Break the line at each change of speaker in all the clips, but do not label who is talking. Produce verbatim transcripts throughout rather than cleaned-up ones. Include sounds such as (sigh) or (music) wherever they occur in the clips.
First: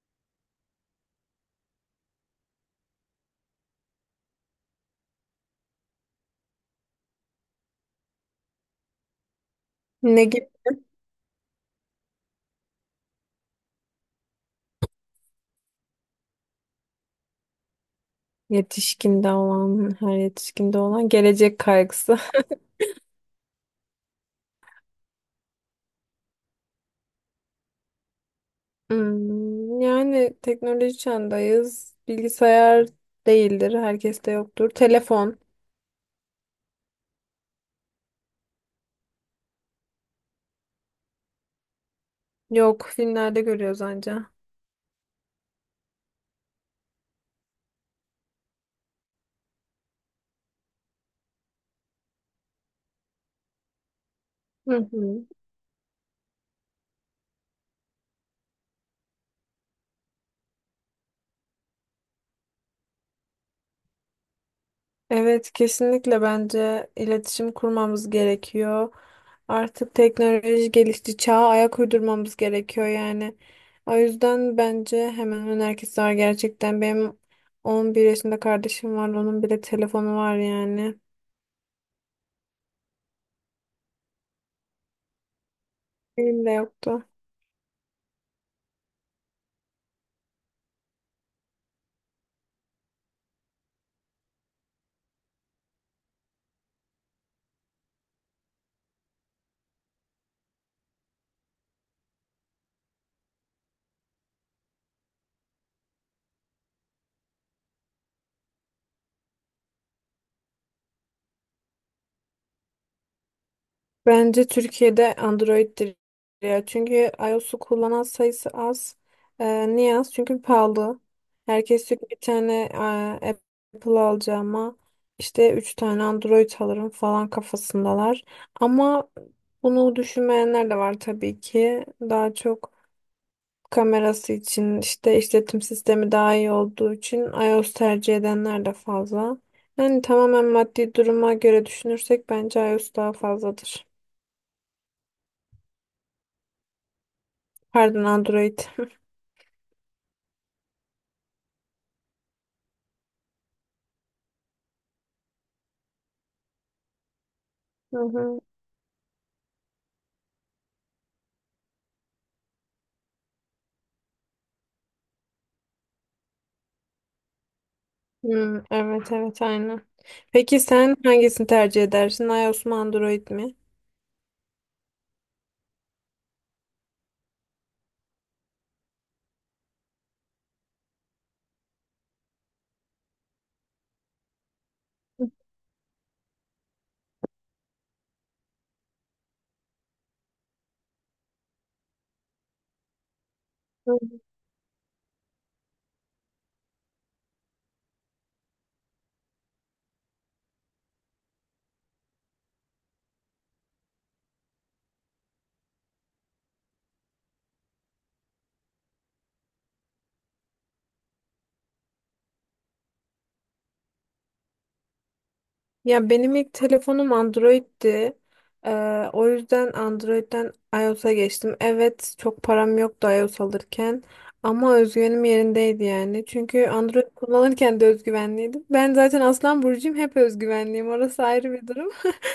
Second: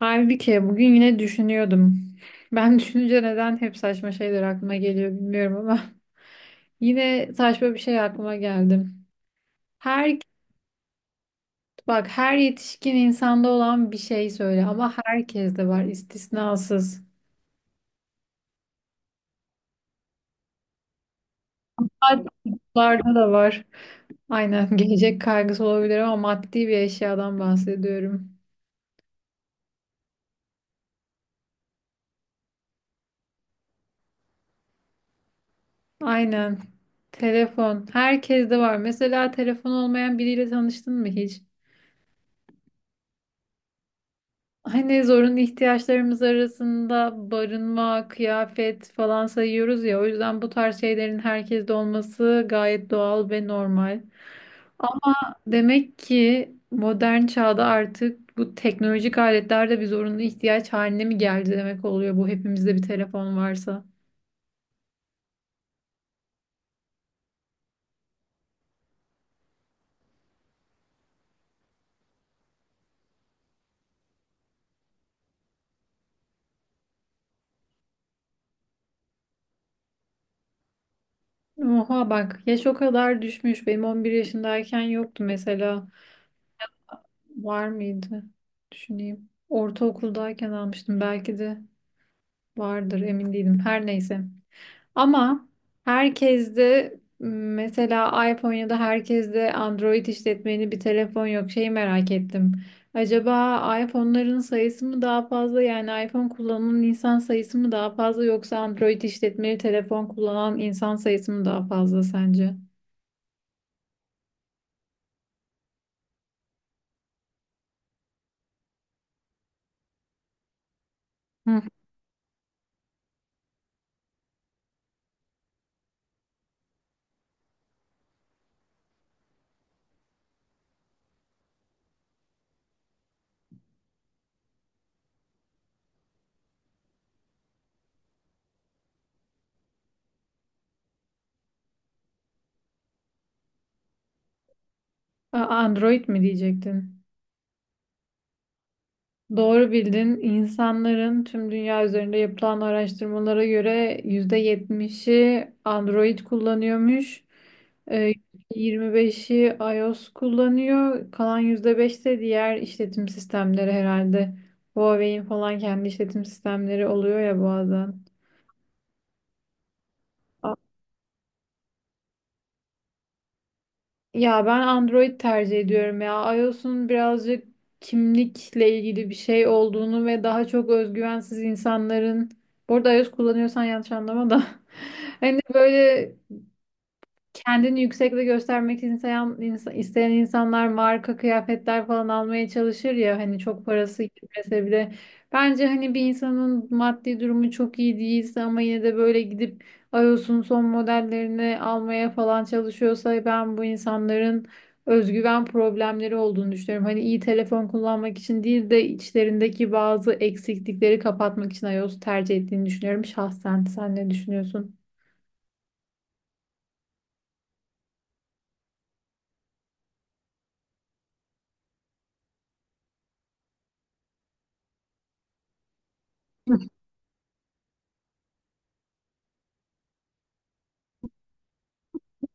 Halbuki bugün yine düşünüyordum. Ben (laughs) düşününce neden hep saçma şeyler aklıma geliyor bilmiyorum ama (laughs) yine saçma bir şey aklıma geldi. Her
Ne gibi?
Bak, her yetişkin insanda olan bir şey söyle ama herkeste var, istisnasız.
Yetişkinde olan, her yetişkinde olan gelecek kaygısı.
Hatta
(laughs)
çocuklarda da var. Aynen, (laughs) gelecek kaygısı olabilir ama maddi bir eşyadan bahsediyorum.
Hmm, yani teknoloji çağındayız. Bilgisayar değildir, herkeste yoktur. Telefon
Aynen. Telefon. Herkeste var. Mesela telefon olmayan biriyle tanıştın mı hiç?
yok, filmlerde görüyoruz anca.
Hani zorunlu ihtiyaçlarımız arasında barınma, kıyafet falan sayıyoruz ya. O yüzden bu tarz şeylerin herkeste olması gayet doğal ve normal.
Hı
Ama
hı.
demek ki modern çağda artık bu teknolojik aletler de bir zorunlu ihtiyaç haline mi geldi demek oluyor bu, hepimizde bir telefon varsa.
Evet, kesinlikle bence iletişim kurmamız gerekiyor. Artık teknoloji gelişti, çağa ayak uydurmamız gerekiyor yani. O yüzden bence hemen hemen herkes var gerçekten. Benim on bir yaşında kardeşim var, onun bile telefonu var yani.
Oha, bak, yaş o kadar düşmüş. Benim on bir yaşındayken yoktu mesela.
Benim de yoktu.
Var mıydı? Düşüneyim. Ortaokuldayken almıştım, belki de vardır, emin değilim. Her neyse. Ama herkes de mesela iPhone ya da herkes de Android işletmeni bir telefon yok. Şeyi merak ettim. Acaba iPhone'ların sayısı mı daha fazla, yani iPhone kullanan insan sayısı mı daha fazla, yoksa Android işletmeli telefon kullanan insan sayısı mı daha fazla sence?
Bence Türkiye'de Android'dir ya. Çünkü iOS'u kullanan sayısı az. Ee, niye az? Çünkü pahalı.
Hı.
Herkes diyor ki bir tane e, Apple alacağıma işte üç tane Android alırım falan kafasındalar. Ama bunu düşünmeyenler de var tabii ki. Daha çok kamerası için işte işletim sistemi daha iyi olduğu için iOS tercih edenler de fazla. Yani tamamen maddi duruma göre düşünürsek bence iOS daha fazladır.
A- Android mi diyecektin?
Pardon Android. (laughs)
Doğru bildin. İnsanların, tüm dünya üzerinde yapılan araştırmalara göre, yüzde yetmişi Android kullanıyormuş.
Hı
Ee,
hı.
Yirmi beşi iOS kullanıyor. Kalan yüzde beş de diğer işletim sistemleri herhalde. Huawei'in falan kendi işletim sistemleri oluyor ya bazen.
Hmm, evet evet aynen. Peki sen hangisini tercih edersin? iOS mu Android mi?
Ya ben Android tercih ediyorum ya. iOS'un birazcık kimlikle ilgili bir şey olduğunu ve daha çok özgüvensiz insanların... Bu arada iOS kullanıyorsan yanlış anlama da. (laughs) Hani böyle kendini yüksekte göstermek isteyen, insa- isteyen insanlar marka kıyafetler falan almaya çalışır ya, hani çok parası gitmese bile. Bence hani bir insanın maddi durumu çok iyi değilse ama yine de böyle gidip iOS'un son modellerini almaya falan çalışıyorsa, ben bu insanların özgüven problemleri olduğunu düşünüyorum. Hani iyi telefon kullanmak için değil de içlerindeki bazı eksiklikleri kapatmak için iOS tercih ettiğini düşünüyorum şahsen. Sen ne düşünüyorsun?
Ya benim ilk telefonum Android'ti. Ee, o yüzden Android'den iOS'a geçtim. Evet, çok param yoktu iOS alırken ama özgüvenim yerindeydi yani. Çünkü Android kullanırken de özgüvenliydim. Ben zaten Aslan burcuyum, hep özgüvenliyim. Orası ayrı bir durum. (laughs)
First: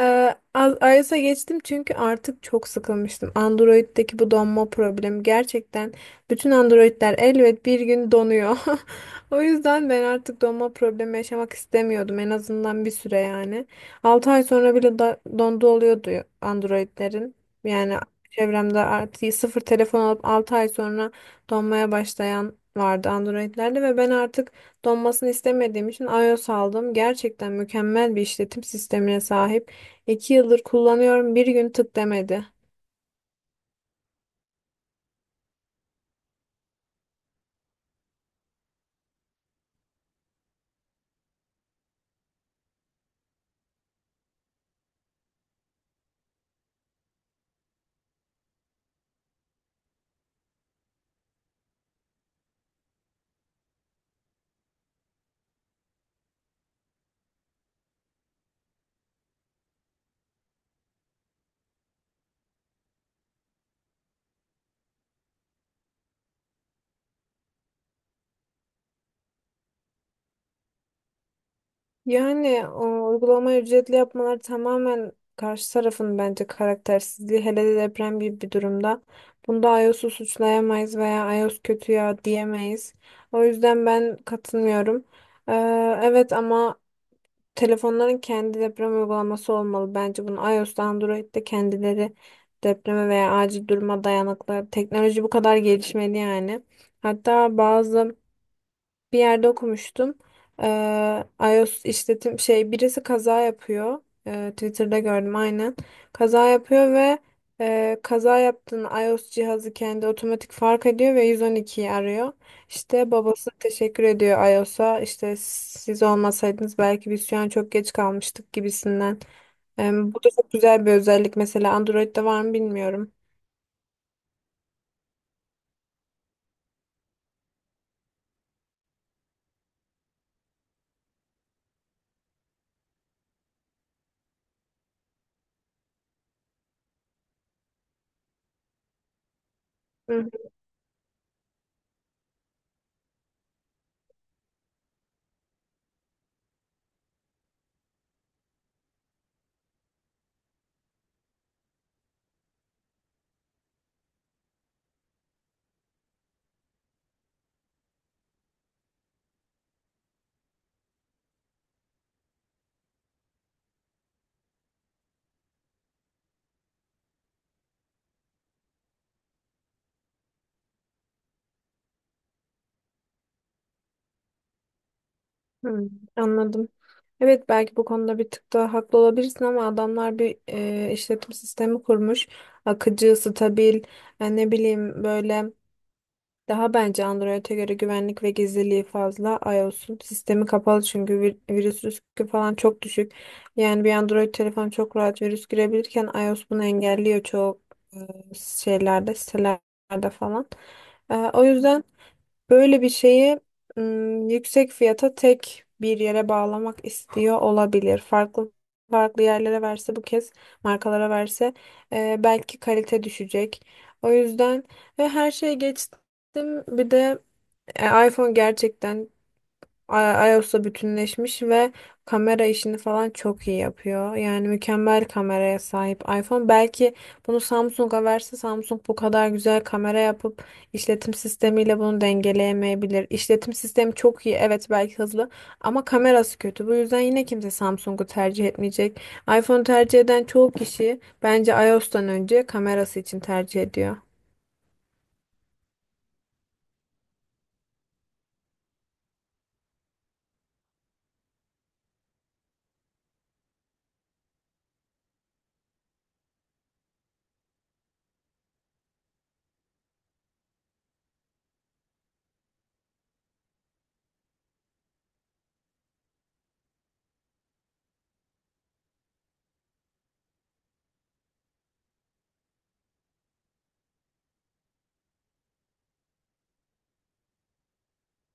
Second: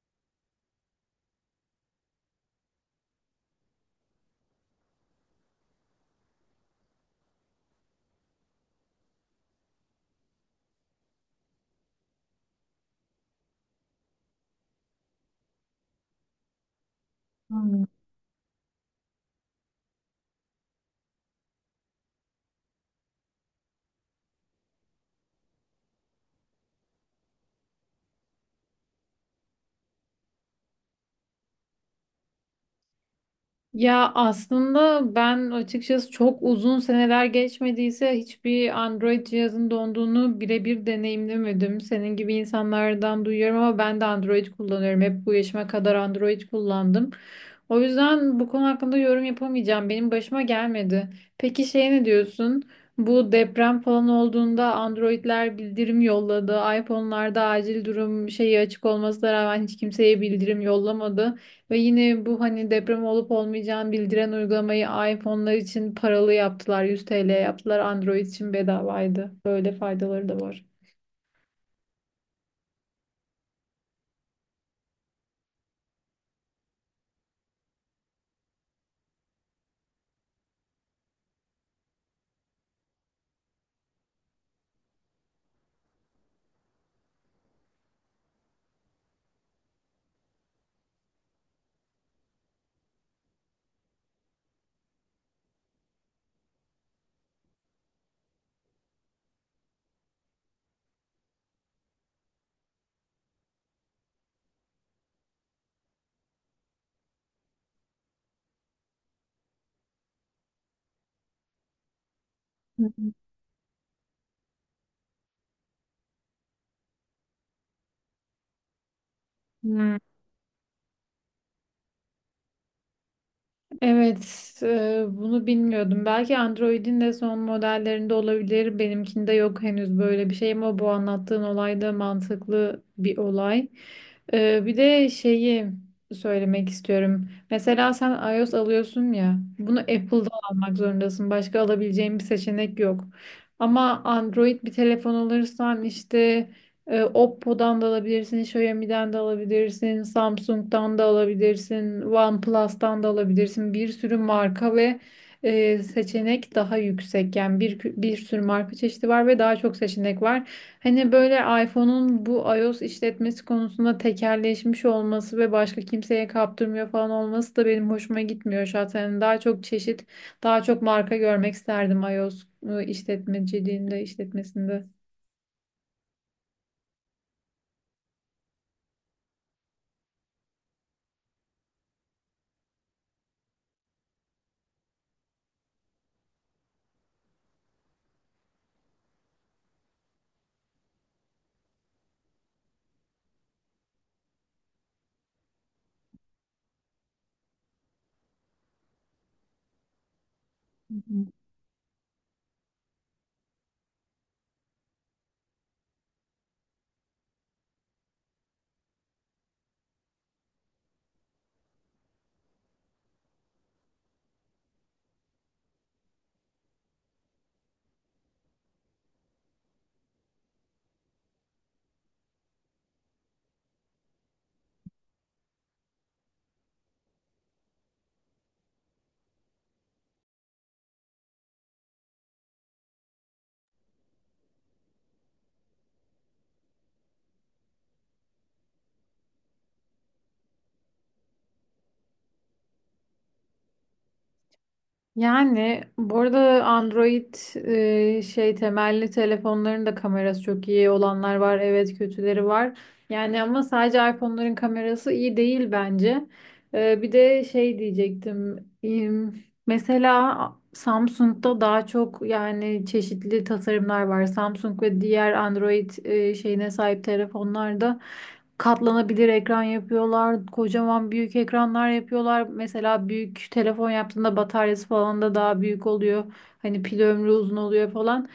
Ee, A- iOS'a geçtim çünkü artık çok sıkılmıştım. Android'deki bu donma problemi gerçekten bütün Android'ler elbet bir gün donuyor. (laughs) O yüzden ben artık donma problemi yaşamak istemiyordum en azından bir süre yani. Altı ay sonra bile da dondu oluyordu Android'lerin.
Hmm.
Yani çevremde artık sıfır telefon alıp altı ay sonra donmaya başlayan vardı Android'lerde ve ben artık donmasını istemediğim için iOS aldım. Gerçekten mükemmel bir işletim sistemine sahip. iki yıldır kullanıyorum bir gün tık demedi.
Ya aslında ben açıkçası, çok uzun seneler geçmediyse, hiçbir Android cihazın donduğunu birebir deneyimlemedim. Senin gibi insanlardan duyuyorum ama ben de Android kullanıyorum. Hep bu yaşıma kadar Android kullandım. O yüzden bu konu hakkında yorum yapamayacağım. Benim başıma gelmedi. Peki şey, ne diyorsun? Bu deprem falan olduğunda Android'ler bildirim yolladı. iPhone'larda acil durum şeyi açık olmasına rağmen hiç kimseye bildirim yollamadı. Ve yine bu hani deprem olup olmayacağını bildiren uygulamayı iPhone'lar için paralı yaptılar. yüz T L yaptılar. Android için bedavaydı. Böyle faydaları da var.
Yani o uygulamayı ücretli yapmalar tamamen karşı tarafın bence karaktersizliği hele de deprem gibi bir durumda. Bunda iOS'u suçlayamayız veya iOS kötü ya diyemeyiz. O yüzden ben katılmıyorum. Ee, evet ama telefonların kendi deprem uygulaması olmalı. Bence bunu iOS'ta Android'de kendileri depreme veya acil duruma dayanıklı. Teknoloji bu kadar gelişmeli yani. Hatta bazı bir yerde okumuştum. Eee iOS işletim şey birisi kaza yapıyor. Eee, Twitter'da gördüm aynen. Kaza yapıyor ve eee, kaza yaptığını iOS cihazı kendi otomatik fark ediyor ve yüz on ikiyi arıyor.
Hı
İşte
hı.
babası teşekkür ediyor iOS'a. İşte siz olmasaydınız belki biz şu an çok geç kalmıştık gibisinden. Eee,
Hmm.
bu da çok güzel bir özellik. Mesela Android'de var mı bilmiyorum.
Evet, e, bunu bilmiyordum. Belki Android'in de son modellerinde olabilir. Benimkinde yok henüz böyle bir şey ama bu anlattığın olay da mantıklı bir olay. E, bir de şeyi söylemek istiyorum. Mesela sen iOS alıyorsun ya, bunu Apple'da almak zorundasın. Başka alabileceğin bir seçenek yok. Ama Android bir telefon alırsan, işte, e, Oppo'dan da alabilirsin, Xiaomi'den de alabilirsin, Samsung'dan da alabilirsin, OnePlus'tan da alabilirsin. Bir sürü marka ve e, seçenek, daha yüksek. Yani bir bir sürü marka çeşidi var ve daha çok seçenek var. Hani böyle iPhone'un bu iOS işletmesi konusunda tekelleşmiş olması ve başka kimseye kaptırmıyor falan olması da benim hoşuma gitmiyor zaten. Daha çok çeşit, daha çok marka görmek isterdim iOS e, işletmeciliğinde, işletmesinde.
Hmm, anladım. Evet belki bu konuda bir tık daha haklı olabilirsin ama adamlar bir e, işletim sistemi kurmuş. Akıcı, stabil, e, ne bileyim böyle daha bence Android'e göre güvenlik ve gizliliği fazla. iOS'un sistemi kapalı çünkü vir- virüs riski falan çok düşük. Yani bir Android telefon çok rahat virüs girebilirken iOS bunu engelliyor çoğu e, şeylerde, sitelerde falan. E, o yüzden böyle bir şeyi ım, yüksek fiyata tek bir yere bağlamak istiyor olabilir. Farklı farklı yerlere verse bu kez markalara verse e, belki kalite düşecek. O yüzden ve her şeye geçtim. Bir de e, iPhone gerçekten I- iOS'la bütünleşmiş ve kamera işini falan çok iyi yapıyor. Yani mükemmel kameraya sahip iPhone. Belki bunu Samsung'a verse Samsung bu kadar güzel kamera yapıp işletim sistemiyle bunu dengeleyemeyebilir. İşletim sistemi çok iyi, evet belki hızlı ama kamerası kötü. Bu yüzden yine kimse Samsung'u tercih etmeyecek. iPhone tercih eden çoğu kişi bence iOS'tan önce kamerası için tercih ediyor.
Yani bu arada Android e, şey temelli telefonların da kamerası çok iyi olanlar var. Evet, kötüleri var. Yani ama sadece iPhone'ların kamerası iyi değil bence. E, bir de şey diyecektim. im, Mesela Samsung'da daha çok yani çeşitli tasarımlar var. Samsung ve diğer Android e, şeyine sahip telefonlarda. Katlanabilir ekran yapıyorlar. Kocaman büyük ekranlar yapıyorlar. Mesela büyük telefon yaptığında bataryası falan da daha büyük oluyor. Hani pil ömrü uzun oluyor falan.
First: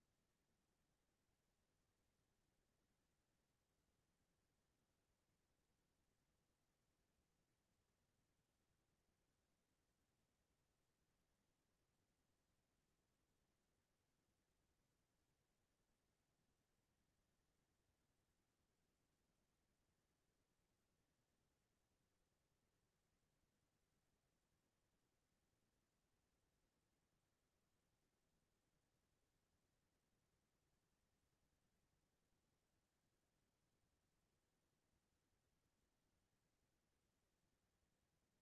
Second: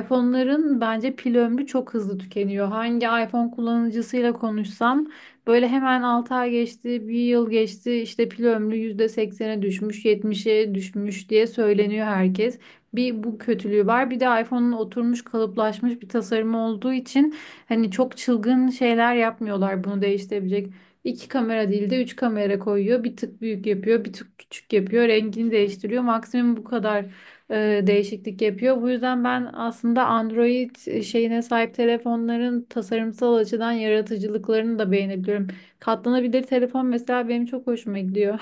iPhone'ların bence pil ömrü çok hızlı tükeniyor. Hangi iPhone kullanıcısıyla konuşsam böyle hemen altı ay geçti, bir yıl geçti, işte pil ömrü yüzde seksene düşmüş, yetmişe düşmüş diye söyleniyor herkes. Bir bu kötülüğü var. Bir de iPhone'un oturmuş, kalıplaşmış bir tasarımı olduğu için hani çok çılgın şeyler yapmıyorlar bunu değiştirebilecek. İki kamera değil de üç kamera koyuyor. Bir tık büyük yapıyor, bir tık küçük yapıyor. Rengini değiştiriyor. Maksimum bu kadar e, değişiklik yapıyor. Bu yüzden ben aslında Android e, şeyine sahip telefonların tasarımsal açıdan yaratıcılıklarını da beğenebiliyorum. Katlanabilir telefon mesela benim çok hoşuma gidiyor.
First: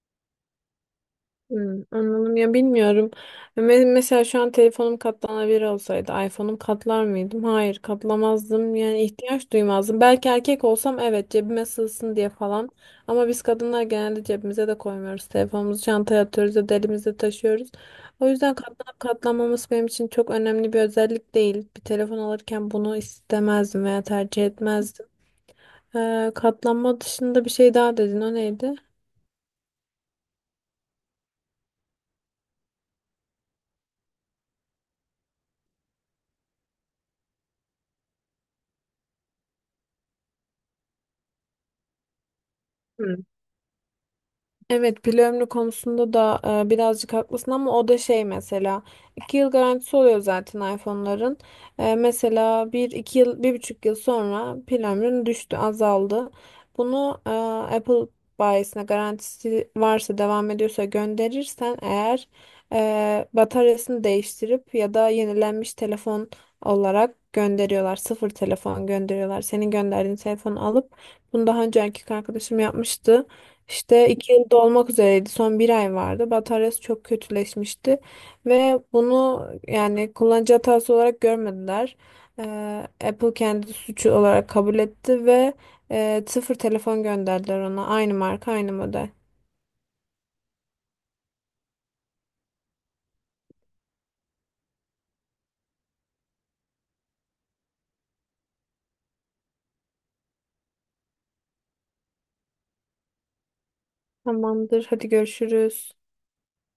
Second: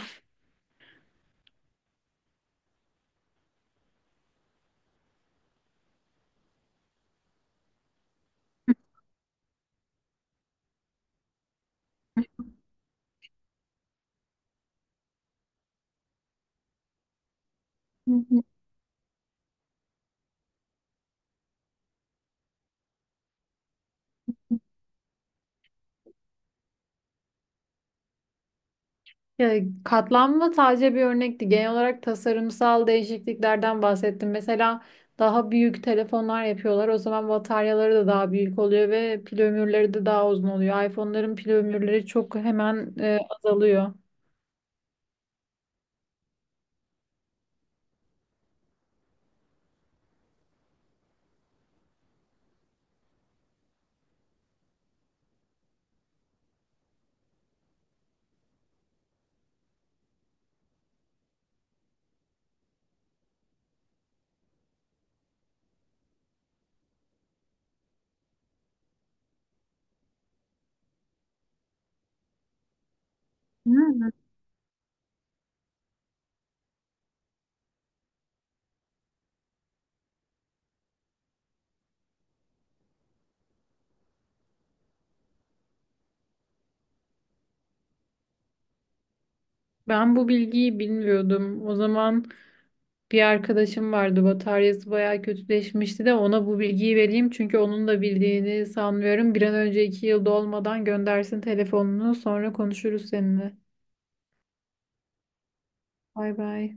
Hmm, anladım ya bilmiyorum. Me- Mesela şu an telefonum katlanabilir olsaydı iPhone'um katlar mıydım? Hayır katlamazdım yani ihtiyaç duymazdım. Belki erkek olsam evet cebime sığsın diye falan. Ama biz kadınlar genelde cebimize de koymuyoruz. Telefonumuzu çantaya atıyoruz ya da elimizde taşıyoruz. O
(laughs)
yüzden katlanıp katlanmaması benim için çok önemli bir özellik değil. Bir telefon alırken bunu istemezdim veya tercih etmezdim. Ee, katlanma dışında bir şey daha dedin. O neydi?
Ya, katlanma sadece bir örnekti. Genel olarak tasarımsal değişikliklerden bahsettim. Mesela daha büyük telefonlar yapıyorlar. O zaman bataryaları da daha büyük oluyor ve pil ömürleri de daha uzun oluyor. iPhone'ların pil ömürleri çok hemen e,
Hmm.
azalıyor.
Evet pil ömrü konusunda da e, birazcık haklısın ama o da şey mesela iki yıl garantisi oluyor zaten iPhone'ların. E, mesela bir iki yıl bir buçuk yıl sonra pil ömrün düştü azaldı. Bunu e, Apple bayisine garantisi varsa devam ediyorsa gönderirsen eğer e, bataryasını değiştirip ya da yenilenmiş telefon olarak gönderiyorlar. Sıfır telefon gönderiyorlar. Senin gönderdiğin telefonu alıp bunu daha önce erkek arkadaşım yapmıştı. İşte
Hmm.
iki yıl dolmak üzereydi. Son bir ay vardı. Bataryası çok kötüleşmişti. Ve bunu yani kullanıcı hatası olarak görmediler. Ee, Apple kendi suçu olarak kabul etti ve e, sıfır telefon gönderdiler ona. Aynı marka, aynı model.
Ben bu bilgiyi bilmiyordum. O zaman bir arkadaşım vardı. Bataryası bayağı kötüleşmişti, de ona bu bilgiyi vereyim. Çünkü onun da bildiğini sanmıyorum. Bir an önce iki yıl dolmadan göndersin telefonunu. Sonra konuşuruz seninle.
Tamamdır. Hadi görüşürüz.
Bay bay.